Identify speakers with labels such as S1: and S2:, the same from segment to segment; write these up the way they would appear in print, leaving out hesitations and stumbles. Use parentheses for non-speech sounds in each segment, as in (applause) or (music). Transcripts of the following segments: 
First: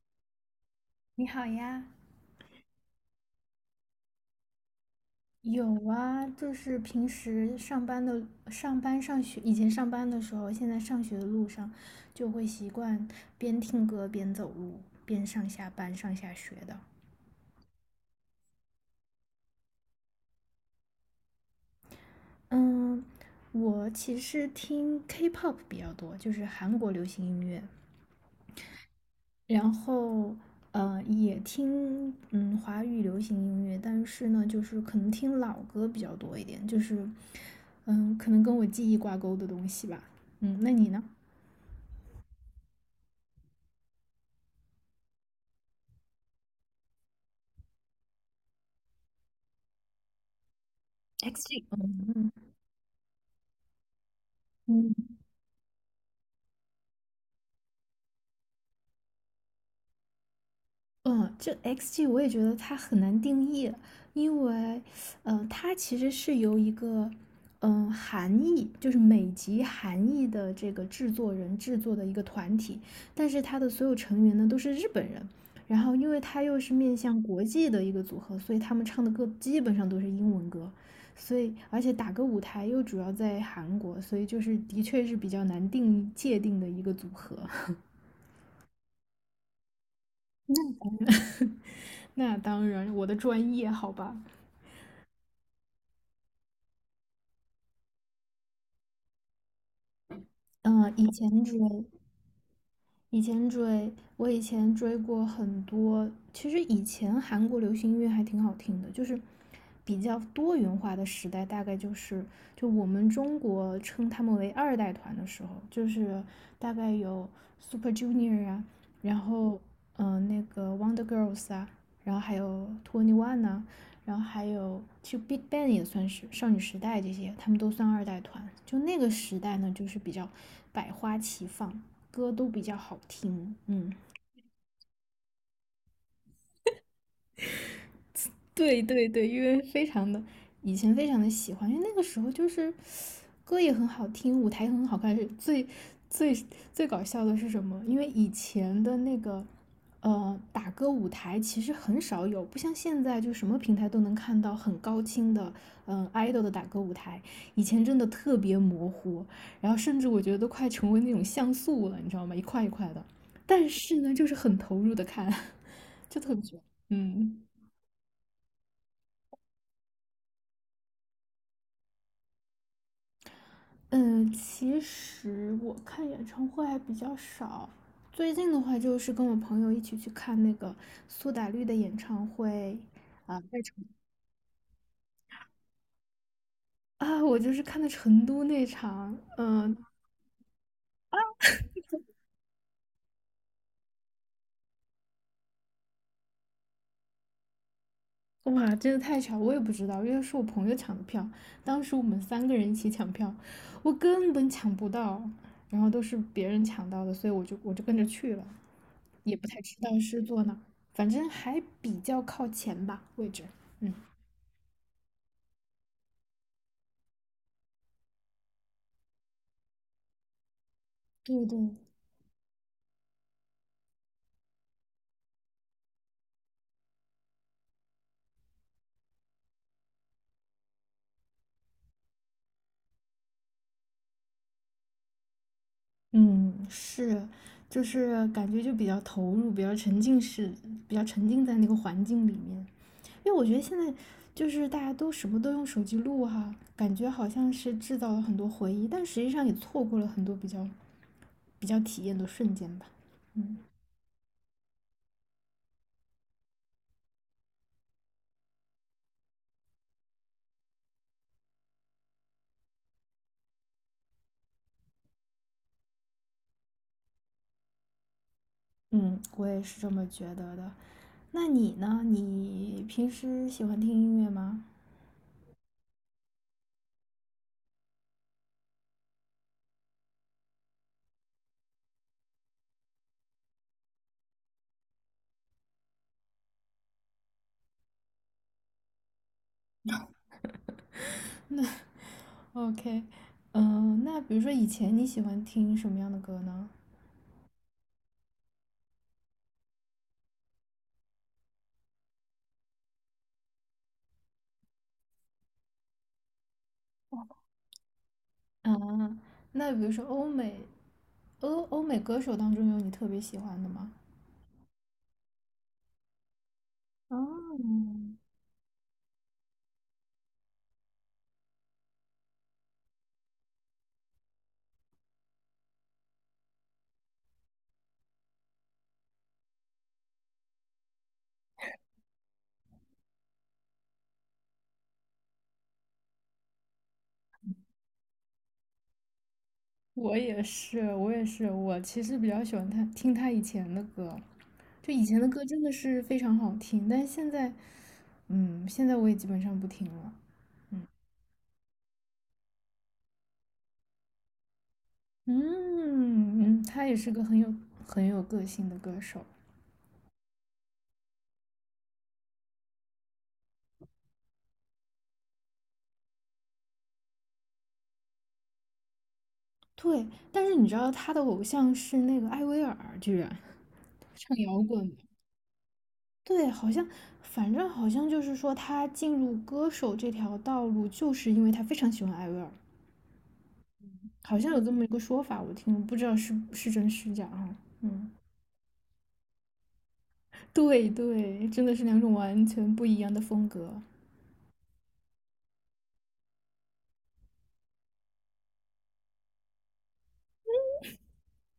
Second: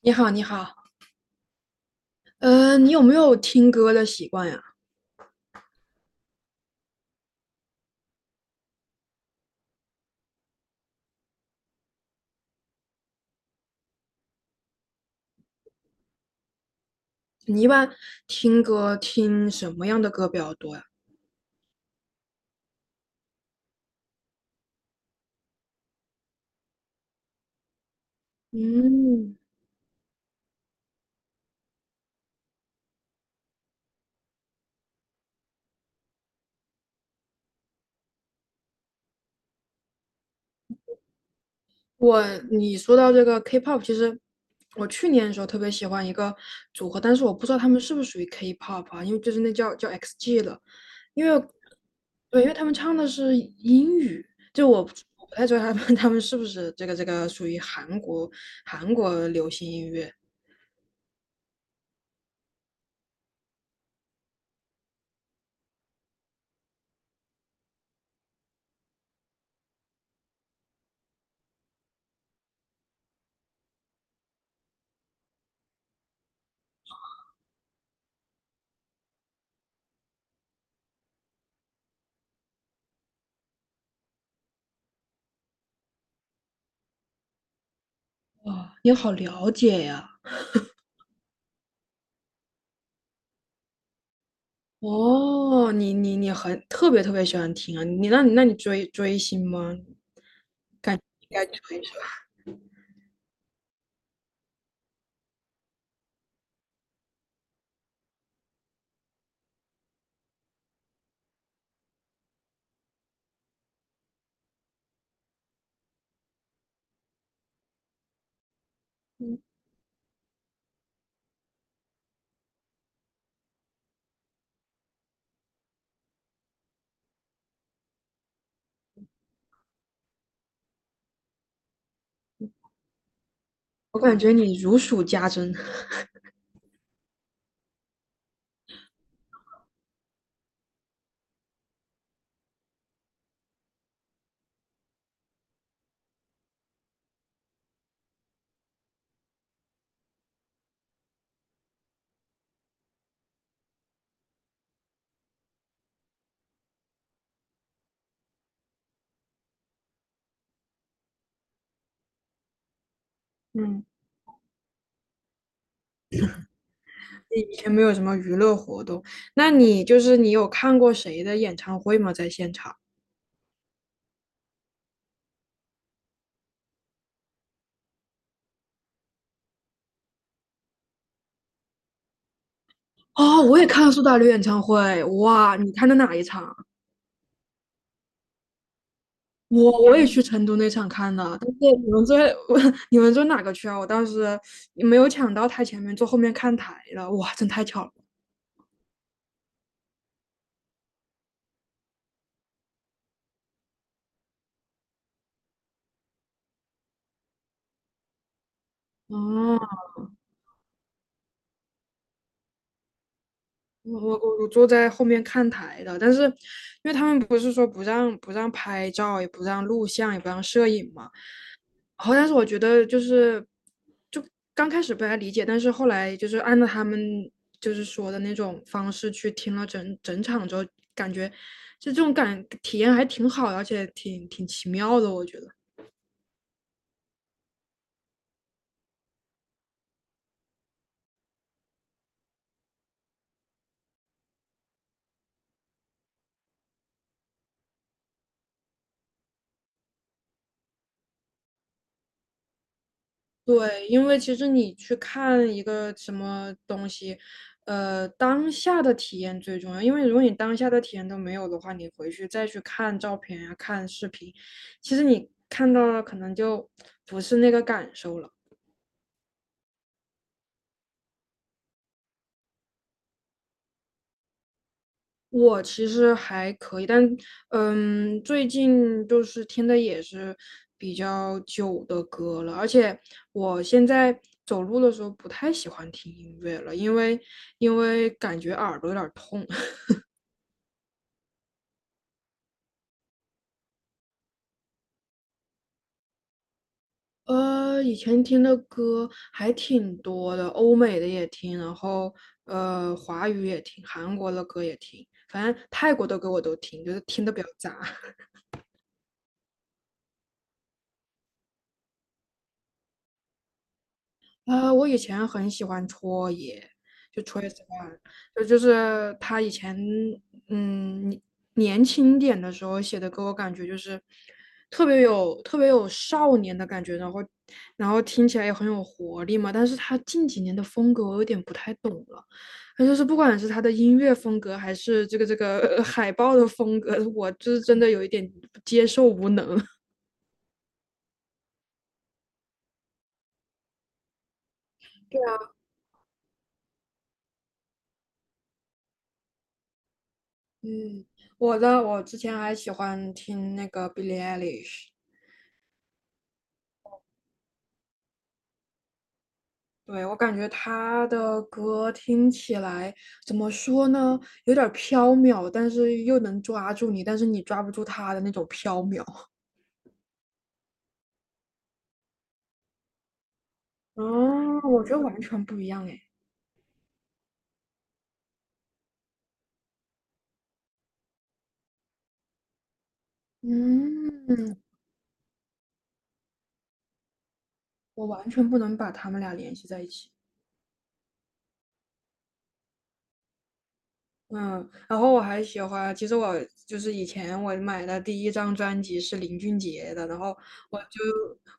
S1: 你好，你好，
S2: 你好呀，
S1: 你有没有听歌的习惯呀？
S2: 有啊，就是平时上班上学，以前上班的时候，现在上学的路上，就会习惯边听歌边走路，边上下班、上下学的。
S1: 你一般听歌听什么样的歌比较多呀？
S2: 嗯，我其实听 K-pop 比较多，就是韩国流行音乐，
S1: 嗯，
S2: 然后也听华语流行音乐，但是呢，就是可能听老歌比较多一点，就是可能跟我记忆挂钩的东西吧。嗯，那你呢？
S1: 我你说到这个 K-pop，其实我去年的时候特别喜欢一个组合，但是我不知道他们是不是属于 K-pop 啊，因为就是那叫 XG 了，因为
S2: XG，嗯
S1: 对，因为他们唱的是英语，就我不
S2: 嗯
S1: 我不太知道他们是不是这个属于韩国流行音乐。
S2: 嗯，这 XG 我也觉得它很难定义，因为，它其实是由一个，韩裔，就是美籍韩裔的这个制作人制作的一个团体，但是它的所有成员呢都是日本人，然后因为它又是面向国际的一个组合，所以他们唱的歌基本上都是英文歌，所以而且打歌舞台又主要在韩国，所以就是的确是比较难定义界定的一个组合。(laughs)
S1: 哇，你好了解呀！
S2: (laughs) 那当然，我的专业好吧。
S1: 哦，你很特别喜欢听啊！你追星吗？应
S2: 嗯，以前
S1: 该
S2: 追，
S1: 追一下。
S2: 以前追，我以前追过很多。其实以前韩国流行音乐还挺好听的，就是比较多元化的时代，大概就我们中国称他们为二代团的时候，就是大概有 Super Junior 啊，然后那个 Wonder Girls 啊，然后还有 Twenty One 呐、然后还有其实 Big Bang 也算是少女时代这些，他们都算二代团。就那个时代呢，就是比较百花齐放，歌都比较好听，嗯，
S1: 我感觉你如数家珍，
S2: 对对对，因为非常的以前非常的喜欢，因为那个时候就是歌也很好听，舞台也很好看。是最最搞笑的是什么？因为以前的那个打歌舞台其实很少有，不像现在就什么平台都能看到很高清的idol 的打歌舞台，以前真的特别模糊，然后甚至我觉得都快成为那种像素了，你知道吗？一块一块的，但
S1: 嗯，
S2: 是呢，就是很投入的看，(laughs) 就特别喜欢，
S1: (laughs) 你
S2: 嗯。
S1: 以前没有什么娱乐活动，那你就是你有看过谁的演唱会吗？在现场？
S2: 嗯，其实我看演唱会还比较少，最近的话就是跟我朋友一起去看那个苏打绿的演唱会啊，
S1: 哦，我
S2: 在
S1: 也
S2: 成
S1: 看了苏打绿演唱会，哇！你看的哪一场？
S2: 啊，我就是看的成都那场，
S1: 我
S2: 嗯，
S1: 我也去成都那场看了，但是你们坐 (laughs) 你们坐哪个区啊？我当时没有抢到台前面，坐后面看台了，哇，真太巧了。
S2: 哇，真的太巧，我也不知道，因为是我朋友抢的票，当时我们三个人一起抢票，我根本抢不到，然后都是别人抢到的，所以我就跟着去了，也不太知
S1: 哦，
S2: 道是坐哪儿，反正还比较靠前吧，位置，嗯，
S1: 我坐在后面看台的，但是因为他们不是说不让拍照，也不让录像，也不让摄影嘛。
S2: 对对。
S1: 然后，但是我觉得就是就刚开始不太理解，但是后来就是按照他们就是说的那种方式去听了整整场之后，感觉就这种感体验还挺好的，而且挺奇妙的，我觉得。
S2: 嗯，是，就是感觉就比较投入，比较沉浸式，比较沉浸在那个环境里面。因为我觉得现在就是大家都什么都用手机录哈，感觉好像是制造了很多回忆，但实际上也错过了很多比较体验的瞬间吧。嗯
S1: 对，因为其实你去看一个什么东西，当下的体验最重要。因为如果你当下的体验都没有的话，你回去再去看照片呀、看视频，其实你看到了可能就不是那个感受了。
S2: 嗯，我也是这么觉得的。那你呢？你平时喜欢听音乐吗
S1: 我其实还可以，但嗯，最近就是听的也是比较久的歌了，而且我现在走路的时候不太喜欢听音乐了，因为感觉耳朵有点儿痛。
S2: ？OK，嗯，那比如说以前你喜欢听什么样的歌呢？
S1: 以前听的歌还挺多的，欧美的也听，然后华语也听，韩国的歌也听，反正泰国的歌我都听，就是听的比较杂。
S2: 啊，那比如说欧美歌手当中有你特别喜欢的吗？
S1: 我以前很喜欢戳爷，就戳爷 o
S2: 哦，
S1: n 就他以前年年轻点的时候写的歌，我感觉就是特别有少年的感觉，然后然后听起来也很有活力嘛。但是他近几年的风格我有点不太懂了，他就是不管是他的音乐风格，还是这个 (laughs) 海报的风格，我就是真的有一点接受无能。(laughs)
S2: 我也是，我也是，我其实比较喜欢他听他以前的歌，就以前的歌真的是非常好听，但是现在，嗯，现在我也基本上不听了。
S1: 嗯，我之前还喜欢听那个 Billie Eilish。
S2: 嗯嗯，他也是个很有个性的歌手。
S1: 对，我感觉他的歌听起来怎么说呢，有点儿飘渺，但是又能抓住你，但是你抓不住他的那种飘渺。(laughs)
S2: 对，但是你知道他的偶像是那个艾薇儿，居然唱
S1: 哦，
S2: 摇
S1: 我
S2: 滚。
S1: 觉得完全不一样哎，
S2: 对，好像，反正好像就是说，他进入歌手这条道路，就是因为他非常喜欢艾薇儿，好像
S1: 嗯，
S2: 有这么一个说法，我听，不知道是真是假啊。
S1: 我
S2: 嗯，
S1: 完全不能把他们俩联系在一起。
S2: 对对，真的是两种完全不一样的风格。
S1: 嗯，然后我还喜欢，其实我就是以前我买的第一张专辑是林俊杰的，然后我就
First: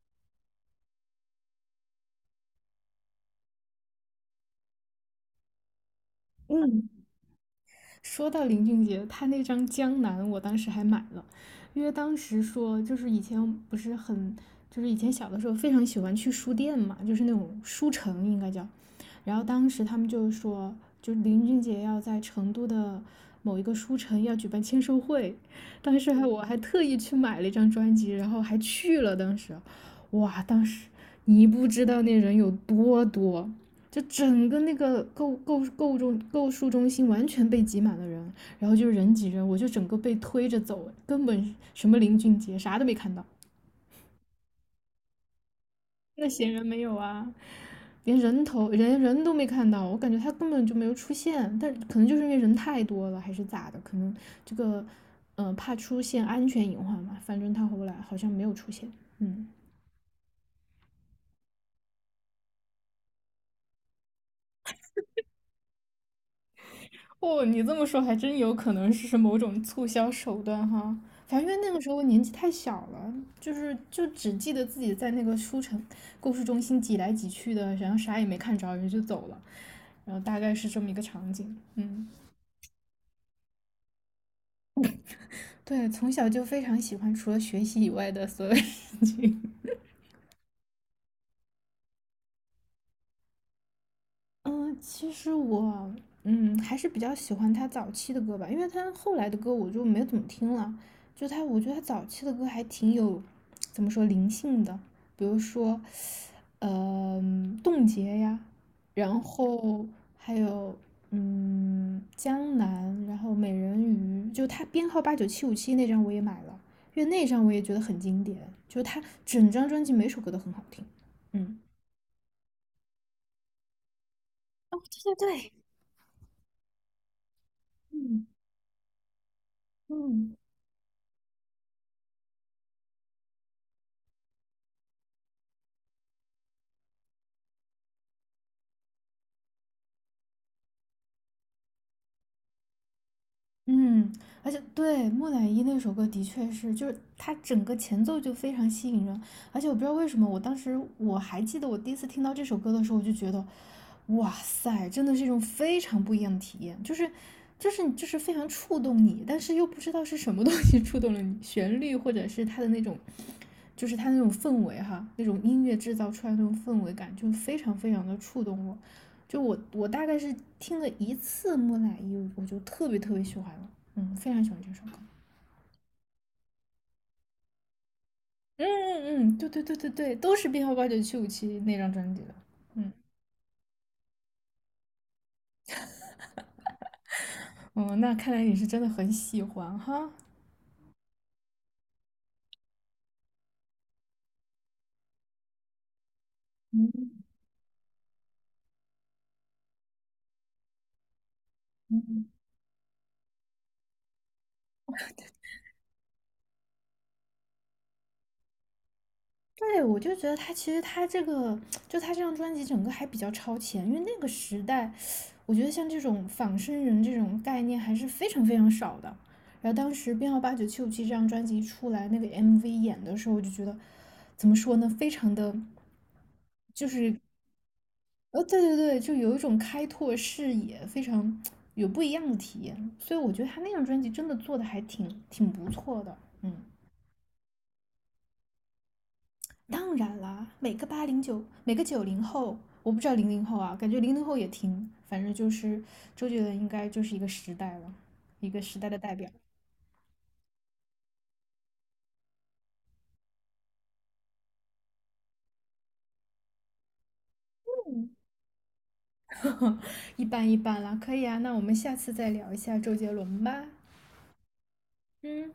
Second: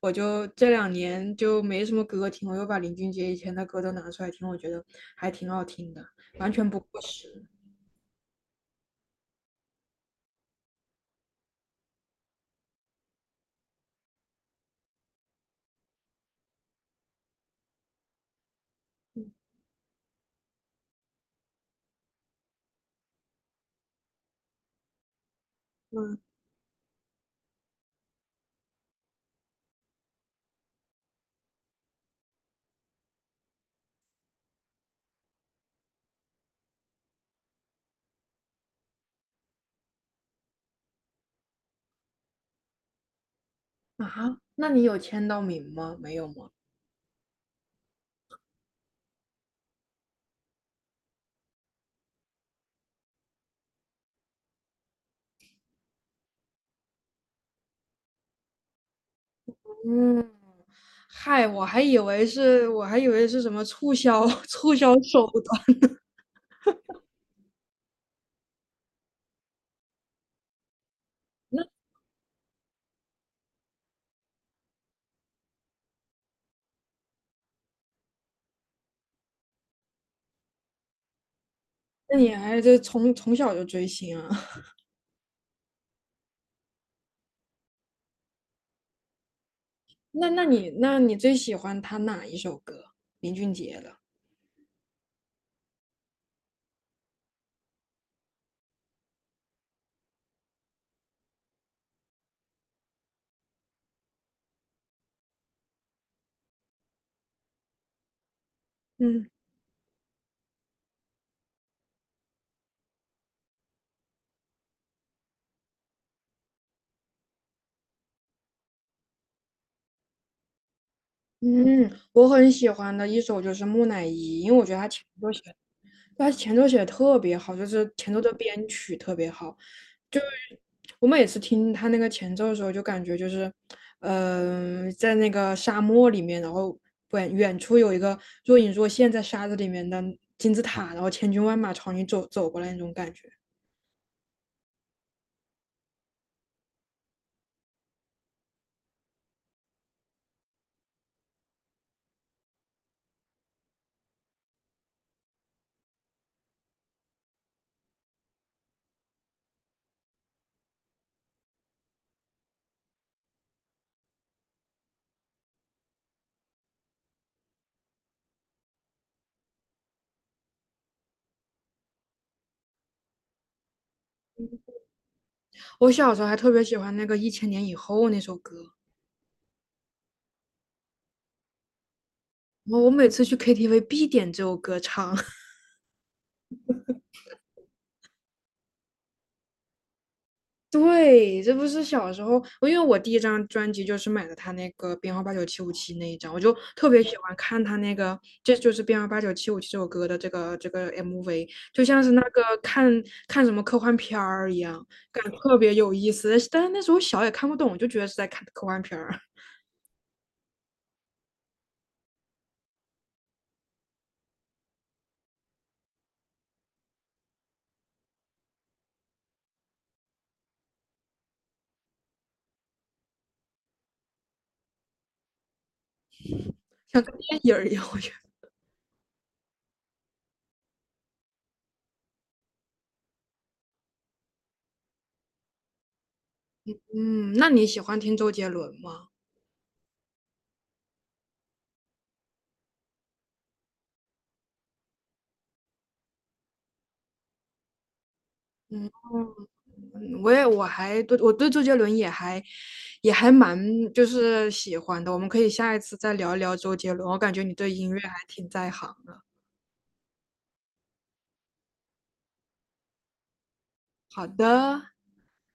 S1: 我就这两年就没什么歌听，我又把林俊杰以前的歌都拿出来听，我觉得还挺好听的，完全不
S2: 嗯，
S1: 过时。
S2: 说到林俊杰，他那张《江南》，我当时还买了，因为当时说就是以前不是很，就是以前小的时候非常喜欢去书店嘛，就是那种书城应该叫，然后
S1: 嗯
S2: 当时他们就说，就林俊杰要在成都的某一个书城要举办签售会，当时
S1: 嗯
S2: 还我还特意去买了一张专辑，然后还去了，当时，哇，当时你不知道那人有多多，就整个那个购书中心完全被挤满了人，然后就是人挤人，我就整个被推着走，根本什么林俊杰啥都没看到，
S1: 啊，那你有签到名吗？没有
S2: 那
S1: 吗？
S2: 显然没有啊，连人都没看到，我感觉他根本就没有出现，但可能就是因为人太多了还是咋的，可能这个怕出现安全隐患嘛，反正他后来好像没有出现，嗯。
S1: 嗯，嗨，我还以为是什么促销 (laughs) 促销手段，
S2: 哦，你这么说还真有可能是某种促销手段哈。反正
S1: (laughs)
S2: 因
S1: 那
S2: 为那个时候年纪太小了，就只记得自己在那个书城故事中心挤来挤去的，然后啥也没看着，人就走了，然后大概是这么一个场景。嗯，
S1: 那你还是从小就追星啊？
S2: 对，从小就非常喜欢除了学习以外的所有事情。
S1: 那你最喜欢他哪一首歌？林俊杰的。
S2: 嗯，其实我还是比较喜欢他早期的歌吧，因为他后来的歌我就没怎么听了。我觉得他早期的歌还挺有怎么说灵性的，比如说，冻结呀，然
S1: 嗯，
S2: 后还有江南，然后美人鱼，就他编号八九七五七那张我也买了，因为那张我也觉得很经典，就他整张专辑每首歌都很好听，嗯。
S1: 嗯，我很喜欢的一首就是《木乃伊》，因为我觉得他前奏写的特别好，就是前奏
S2: 嗯
S1: 的编曲特别好。就是
S2: 嗯。
S1: 我每次听他那个前奏的时候，就感觉就是，嗯、在那个沙漠里面，然后远远处有一个若隐若现在沙子里面的金字塔，然后千军万马朝你走过来那种感觉。
S2: 嗯，而且对，木乃伊那首歌的确是，就是它整个前奏就非常吸引人，而且我不知道为什么，我当时我还记得我第一次听到这首歌的时候，我就觉得，哇塞，真的是一种非常不一样的体验，就是非常触动你，但是又不知道是什么东西触动了你，旋律或者是它的那种，就是它那种氛围哈，那种音乐制造出来的那种氛围感，就非常非常的触动我。就我大概是听了一次《木乃伊》，我就特别特别喜欢了，嗯，非常喜欢这首歌。
S1: 我小时候还特别喜欢那个《一千年以后》那首
S2: 嗯
S1: 歌。
S2: 嗯嗯，对对对对对，都是编号八九七五七那张专辑的。
S1: 我
S2: 嗯
S1: 每次去 KTV 必点这首歌唱。(laughs)
S2: 哦，那看来你是真的很喜欢哈。
S1: 对，这不是小时候，我因为我第一张专辑就是买的他那个编号八九七五七那一张，我就特别喜欢看他那个，这就是编号八九七五七这首歌的这个 MV,就像是那个看什么科幻片儿一样，感觉特别有意思。但是那时候小也看不懂，就觉得是在看科幻片儿，(laughs)
S2: 对，我就觉得他其实他这个，(tsk) 就他这张专辑整个还比较超前，因为那个时代，我觉得像这种仿生人这种概念还是非常非常少的。然后当时编号八九七五七这张专辑一出来，那个 MV 演的时候，我就觉得怎么说呢，非常的。
S1: 像看电影儿一样。我觉得，
S2: 对对对，就有一种开拓视野，非常有不一样的体验。所以我觉得他那张专辑真的做的还挺不错的。嗯，
S1: 嗯，那你喜欢听周杰伦吗？
S2: 当然啦，每个90后，我不知道零零后啊，感觉零零后也听，反正就是周杰伦应该就是一个时代了，一个时代的代表，
S1: 我对周杰伦也还蛮就是喜欢的，我们可以下一次再聊一聊周杰伦，我感觉你对音乐还挺在行的。
S2: (laughs) 一般一般啦，可以啊，那我们下次再聊一下周杰伦吧。
S1: 好的。
S2: 嗯。